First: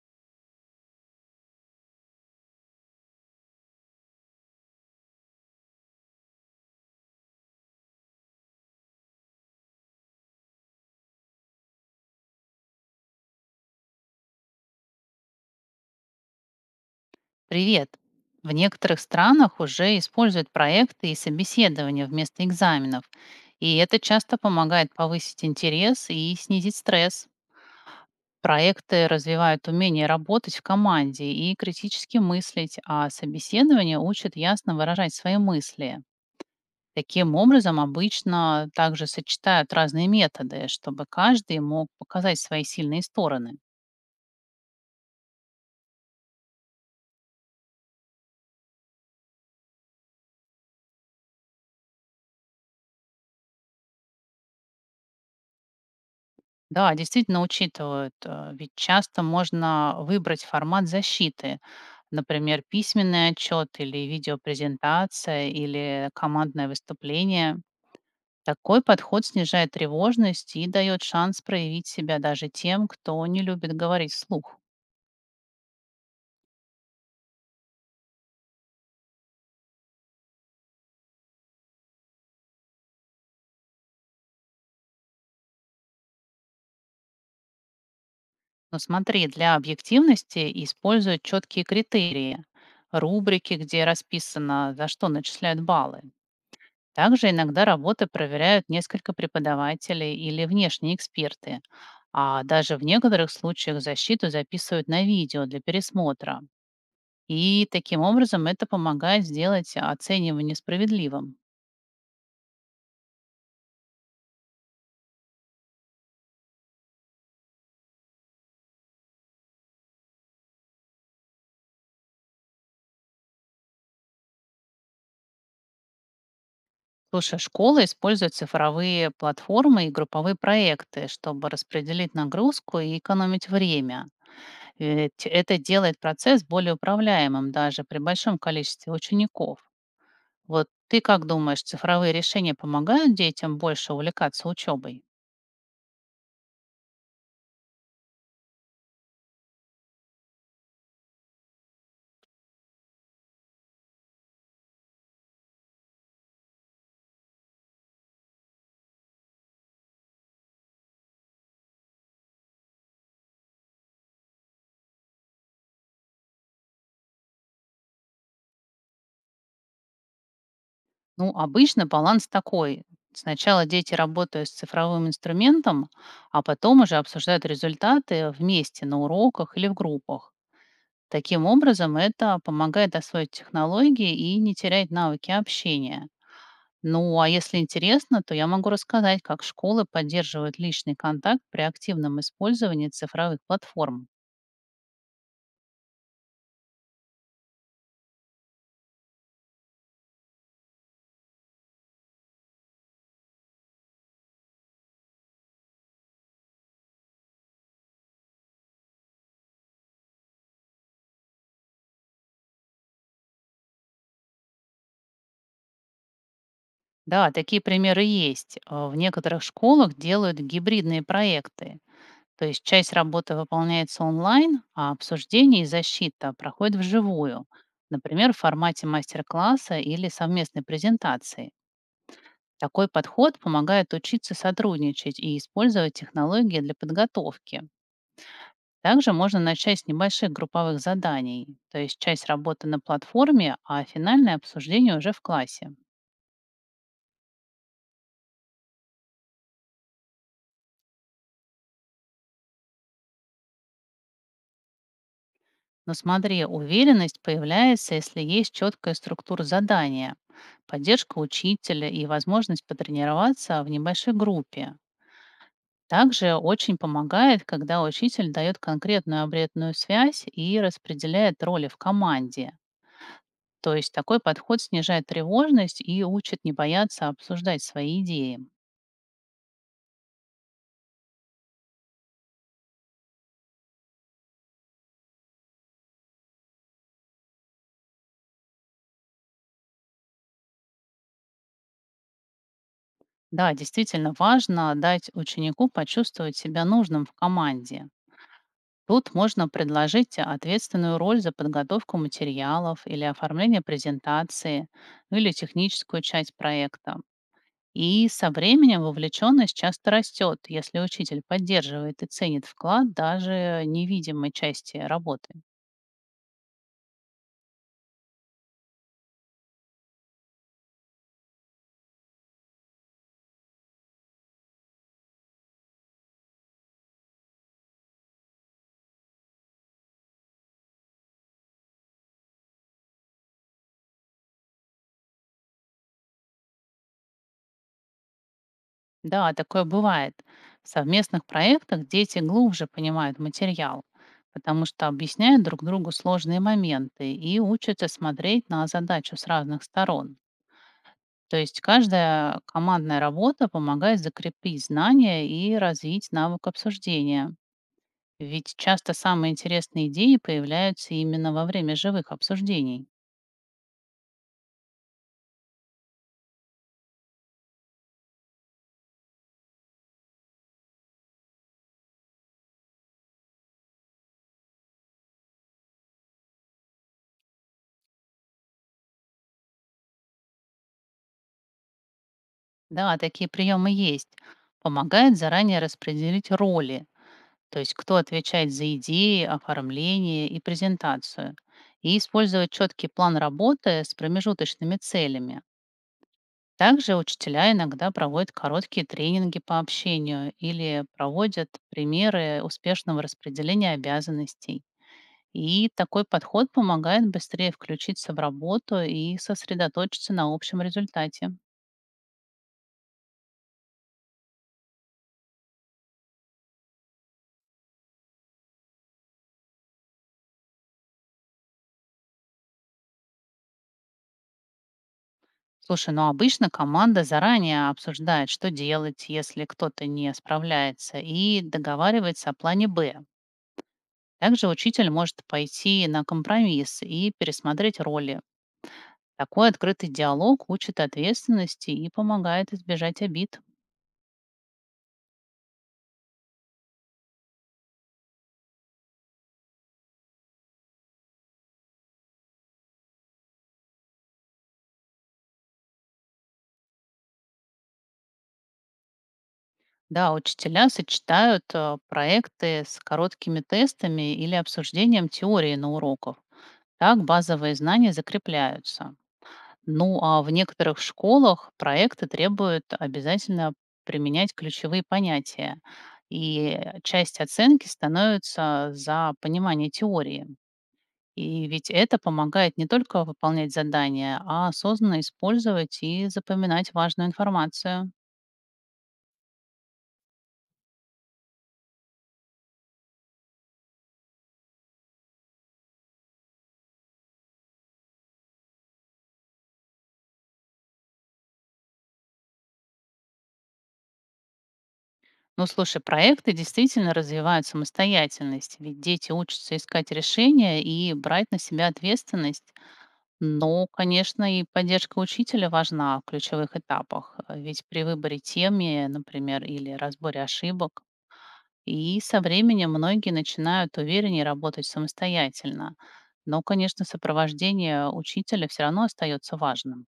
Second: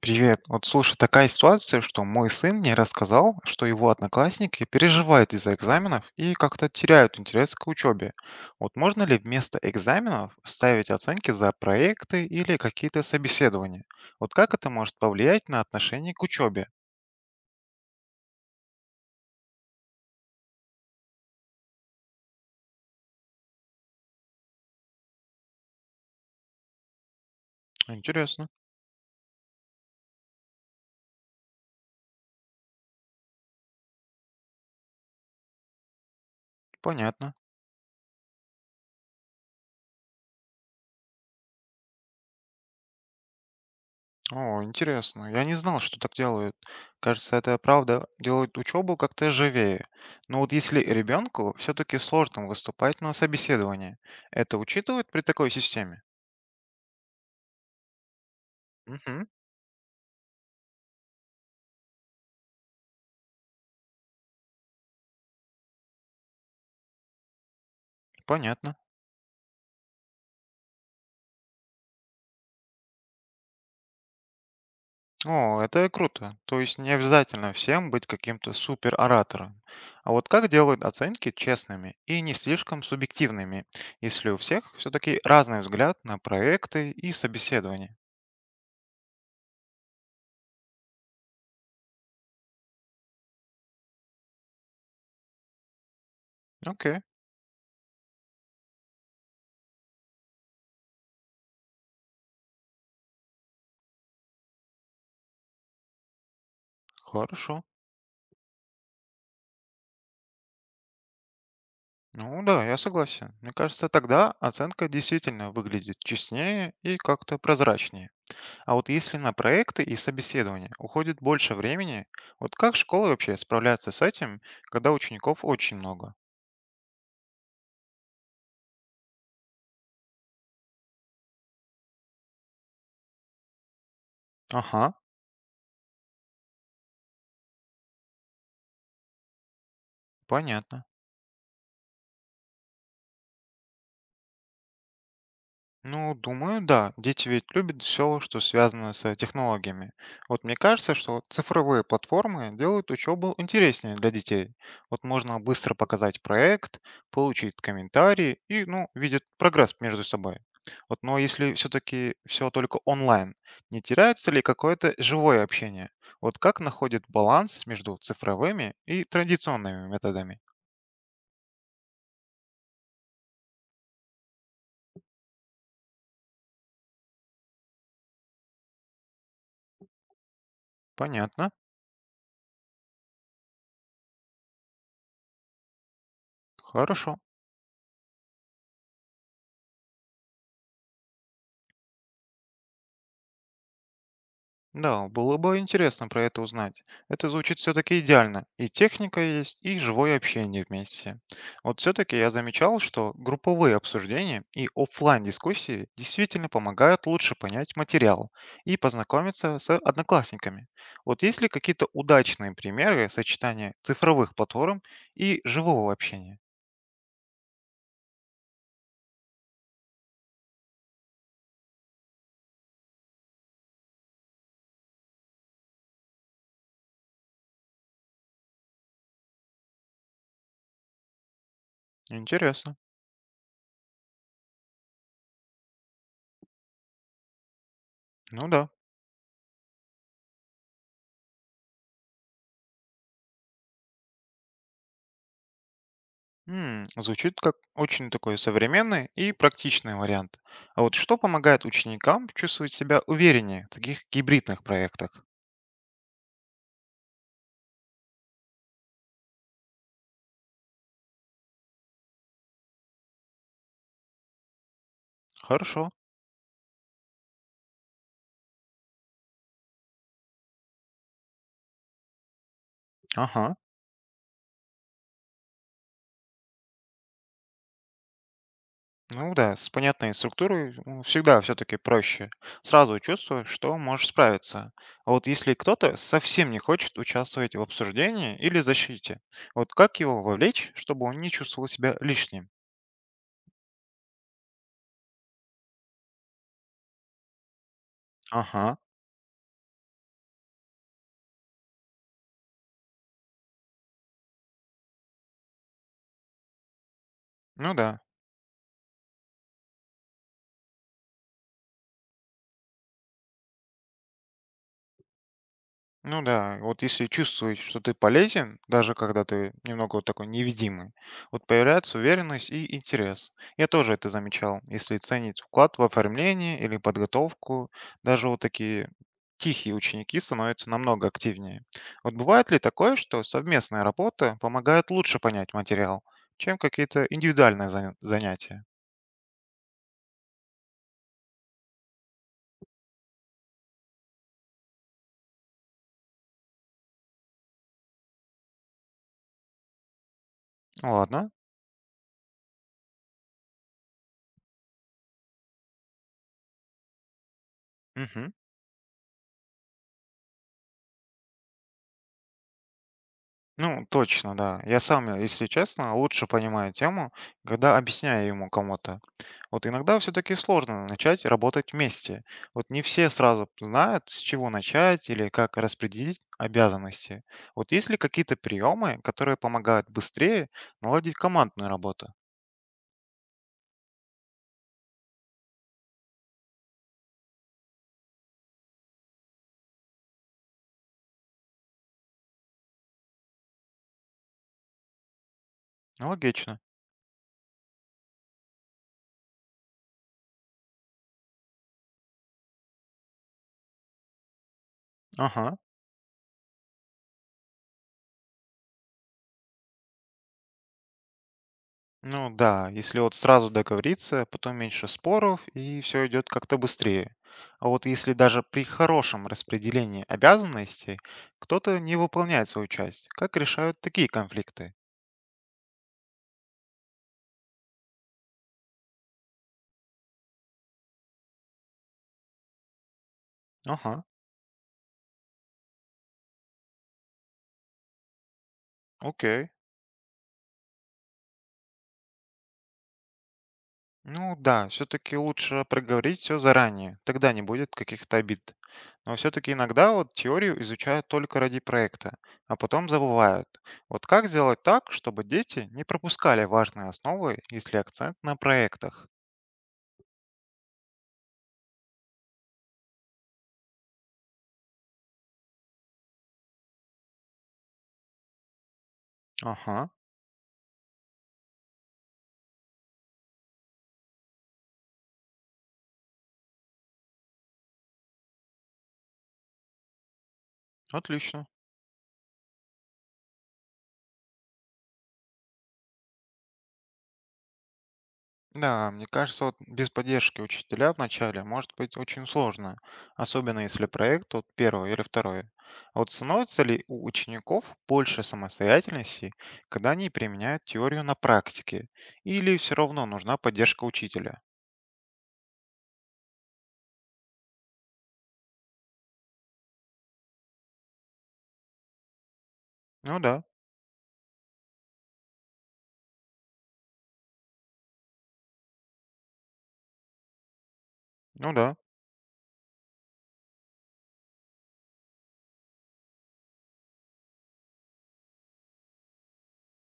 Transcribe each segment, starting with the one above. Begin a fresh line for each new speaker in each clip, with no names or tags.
Привет. Вот слушай, такая ситуация, что мой сын мне рассказал, что его одноклассники переживают из-за экзаменов и как-то теряют интерес к учебе. Вот можно ли вместо экзаменов ставить оценки за проекты или какие-то собеседования? Вот как это может повлиять на отношение к учебе?
Привет! В некоторых странах уже используют проекты и собеседования вместо экзаменов, и это часто помогает повысить интерес и снизить стресс.
Интересно.
Проекты развивают умение работать в команде и критически мыслить, а собеседование учат ясно выражать свои мысли.
Понятно.
Таким образом, обычно также сочетают разные методы, чтобы каждый мог показать свои сильные стороны.
О, интересно. Я не знал, что так делают. Кажется, это правда делает учебу как-то живее. Но вот если ребенку все-таки сложно выступать на собеседовании, это учитывают при такой системе?
Да, действительно учитывают, ведь часто
Мгм,
можно выбрать формат защиты, например, письменный отчет или видеопрезентация или командное выступление.
понятно.
Такой подход снижает тревожность и дает шанс проявить себя даже тем, кто не любит говорить вслух.
О, это круто. То есть не обязательно всем быть каким-то супероратором. А вот как делают оценки честными и не слишком субъективными, если у всех все-таки разный взгляд на проекты и собеседование?
Но смотри, для объективности используют четкие критерии, рубрики, где расписано, за что начисляют баллы.
Окей,
Также иногда работы проверяют несколько преподавателей или внешние эксперты, а даже в некоторых случаях защиту записывают на видео для пересмотра.
хорошо.
И таким образом это помогает сделать оценивание справедливым.
Ну да, я согласен. Мне кажется, тогда оценка действительно выглядит честнее и как-то прозрачнее. А вот если на проекты и собеседования уходит больше времени, вот как школы вообще справляются с этим, когда учеников очень много?
Слушай, школы используют цифровые платформы и групповые проекты, чтобы распределить нагрузку и экономить время.
Ага,
Ведь это делает процесс более управляемым даже при большом количестве учеников. Вот
понятно.
ты как думаешь, цифровые решения помогают детям больше увлекаться учебой?
Ну, думаю, да. Дети ведь любят все, что связано с технологиями. Вот мне кажется, что вот цифровые платформы делают учебу интереснее для детей. Вот можно быстро показать проект, получить комментарии и, ну, видят прогресс между собой. Вот, но если все-таки все только онлайн, не теряется ли какое-то живое общение? Вот как находит баланс между цифровыми и традиционными методами?
Ну, обычно баланс такой. Сначала дети работают с цифровым инструментом, а потом уже обсуждают результаты вместе на уроках или в группах. Таким
Понятно.
образом, это помогает освоить технологии и не терять навыки общения.
Хорошо.
Ну, а если интересно, то я могу рассказать, как школы поддерживают личный контакт при активном использовании цифровых платформ.
Да, было бы интересно про это узнать. Это звучит все-таки идеально. И техника есть, и живое общение вместе. Вот все-таки я замечал, что групповые обсуждения и оффлайн дискуссии действительно помогают лучше понять материал и познакомиться с одноклассниками. Вот есть ли какие-то удачные примеры сочетания цифровых платформ и живого общения?
Да, такие примеры есть. А в некоторых школах делают гибридные проекты, то есть часть работы выполняется онлайн, а обсуждение и защита проходят вживую, например, в формате мастер-класса или совместной презентации.
Интересно.
Такой подход помогает учиться сотрудничать и использовать технологии для подготовки.
Ну да.
Также можно начать с небольших групповых заданий, то есть часть работы на платформе, а финальное обсуждение уже в классе.
М, звучит как очень такой современный и практичный вариант. А вот что помогает ученикам чувствовать себя увереннее в таких гибридных проектах?
Но смотри, уверенность появляется, если есть четкая структура задания, поддержка учителя и возможность потренироваться в небольшой группе.
Хорошо.
Также очень помогает, когда учитель дает конкретную обретную связь и распределяет роли в команде.
Ага.
То есть такой подход снижает тревожность и учит не бояться обсуждать свои идеи.
Ну да, с понятной структурой ну, всегда все-таки проще. Сразу чувствуешь, что можешь справиться. А вот если кто-то совсем не хочет участвовать в обсуждении или защите, вот как его вовлечь, чтобы он не чувствовал себя лишним?
Да, действительно важно дать ученику почувствовать себя нужным в команде.
Ага.
Тут можно предложить ответственную роль за подготовку материалов или оформление презентации, ну или техническую часть проекта.
Ну да.
И со временем вовлеченность часто растет, если учитель поддерживает и ценит вклад даже невидимой части работы.
Ну да, вот если чувствуешь, что ты полезен, даже когда ты немного вот такой невидимый, вот появляется уверенность и интерес. Я тоже это замечал. Если ценить вклад в оформление или подготовку, даже вот такие тихие ученики становятся намного активнее. Вот бывает ли такое, что совместная работа помогает лучше понять материал, чем какие-то индивидуальные занятия?
Да, такое бывает. В совместных проектах дети глубже понимают материал, потому что объясняют друг другу сложные моменты и учатся смотреть на задачу с разных сторон.
Ну ладно.
То есть каждая командная работа помогает закрепить знания и развить навык обсуждения.
Мгм.
Ведь часто самые интересные идеи появляются именно во время живых обсуждений.
Ну, точно, да. Я сам, если честно, лучше понимаю тему, когда объясняю ему кому-то. Вот иногда все-таки сложно начать работать вместе. Вот не все сразу знают, с чего начать или как распределить обязанности. Вот есть ли какие-то приемы, которые помогают быстрее наладить командную работу?
Да, такие приемы есть. Помогает заранее распределить роли, то есть кто отвечает за идеи, оформление и презентацию. И использовать четкий план работы с промежуточными целями.
Ну, логично.
Также учителя иногда проводят короткие тренинги по общению или проводят примеры успешного распределения обязанностей.
Ага.
И такой подход помогает быстрее включиться в работу и сосредоточиться на общем результате.
Ну да, если вот сразу договориться, потом меньше споров и все идет как-то быстрее. А вот если даже при хорошем распределении обязанностей кто-то не выполняет свою часть, как решают такие конфликты?
Слушай, ну обычно команда заранее обсуждает, что делать, если кто-то не справляется, и договаривается о плане «Б».
Ага,
Также учитель может пойти на компромисс и пересмотреть роли.
окей.
Такой открытый диалог учит ответственности и помогает избежать обид.
Ну да, все-таки лучше проговорить все заранее, тогда не будет каких-то обид. Но все-таки иногда вот теорию изучают только ради проекта, а потом забывают. Вот как сделать так, чтобы дети не пропускали важные основы, если акцент на проектах?
Да, учителя сочетают проекты с короткими тестами или обсуждением теории на уроках. Так базовые знания закрепляются.
Ага,
Ну а в некоторых школах проекты требуют обязательно применять ключевые понятия, и часть оценки становится за понимание теории. И
отлично.
ведь это помогает не только выполнять задания, а осознанно использовать и запоминать важную информацию.
Да, мне кажется, вот без поддержки учителя в начале может быть очень сложно, особенно если проект вот первый или второй. А вот становится ли у учеников больше самостоятельности, когда они применяют теорию на практике? Или все равно нужна поддержка учителя?
Ну, слушай, проекты действительно развивают самостоятельность, ведь дети учатся искать решения и брать на себя ответственность.
Ну да,
Но, конечно, и поддержка учителя важна в ключевых этапах, ведь при выборе темы, например, или разборе ошибок.
ну да.
И со временем многие начинают увереннее работать самостоятельно. Но, конечно, сопровождение учителя все равно остается важным.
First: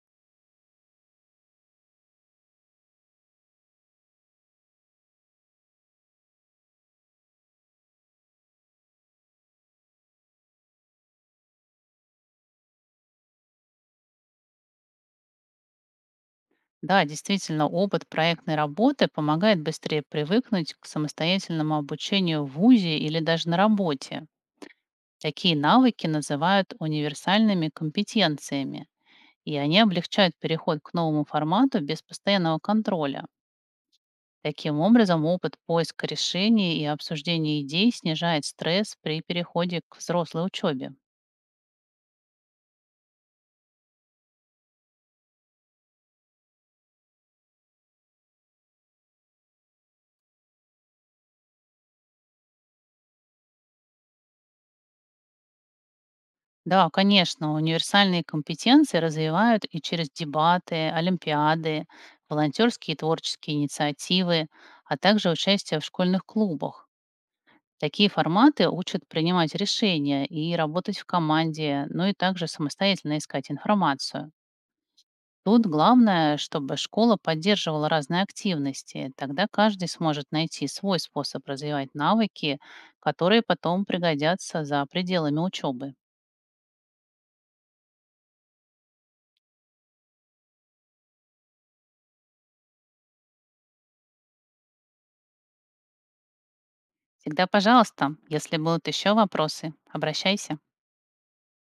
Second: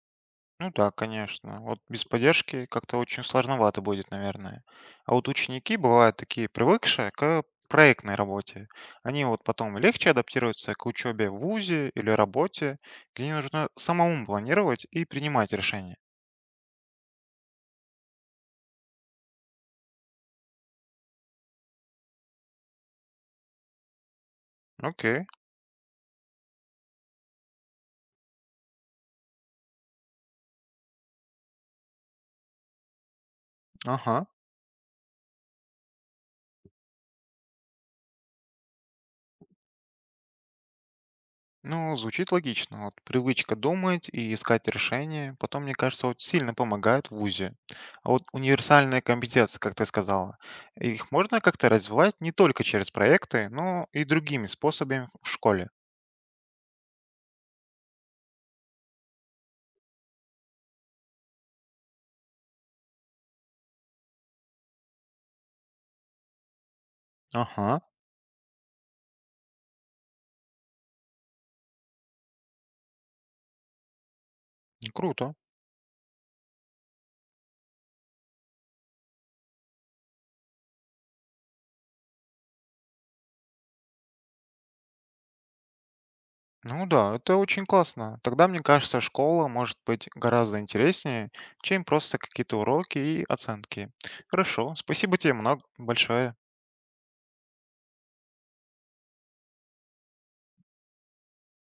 Ну да, конечно. Вот без поддержки как-то очень сложновато будет, наверное. А вот ученики бывают такие привыкшие к проектной работе. Они вот потом легче адаптируются к учебе в ВУЗе или работе, где нужно самому планировать и принимать решения.
Да, действительно, опыт проектной работы помогает быстрее привыкнуть к самостоятельному обучению в ВУЗе или даже на работе.
Окей,
Такие навыки называют универсальными компетенциями, и они облегчают переход к новому формату без постоянного контроля.
ага.
Таким образом, опыт поиска решений и обсуждения идей снижает стресс при переходе к взрослой учебе.
Ну, звучит логично. Вот привычка думать и искать решения, потом, мне кажется, вот сильно помогает в ВУЗе. А вот универсальные компетенции, как ты сказала, их можно как-то развивать не только через проекты, но и другими способами в школе.
Да, конечно, универсальные компетенции развивают и через дебаты, олимпиады, волонтерские и творческие инициативы, а также участие в школьных клубах.
Ага,
Такие форматы учат принимать решения и работать в команде, ну и также самостоятельно искать информацию.
ну, круто.
Тут главное, чтобы школа поддерживала разные активности. Тогда каждый сможет найти свой способ развивать навыки, которые потом пригодятся за пределами учебы.
Ну да, это очень классно. Тогда, мне кажется, школа может быть гораздо интереснее, чем просто какие-то уроки и оценки. Хорошо, спасибо тебе много большое.
Всегда пожалуйста, если будут еще вопросы, обращайся.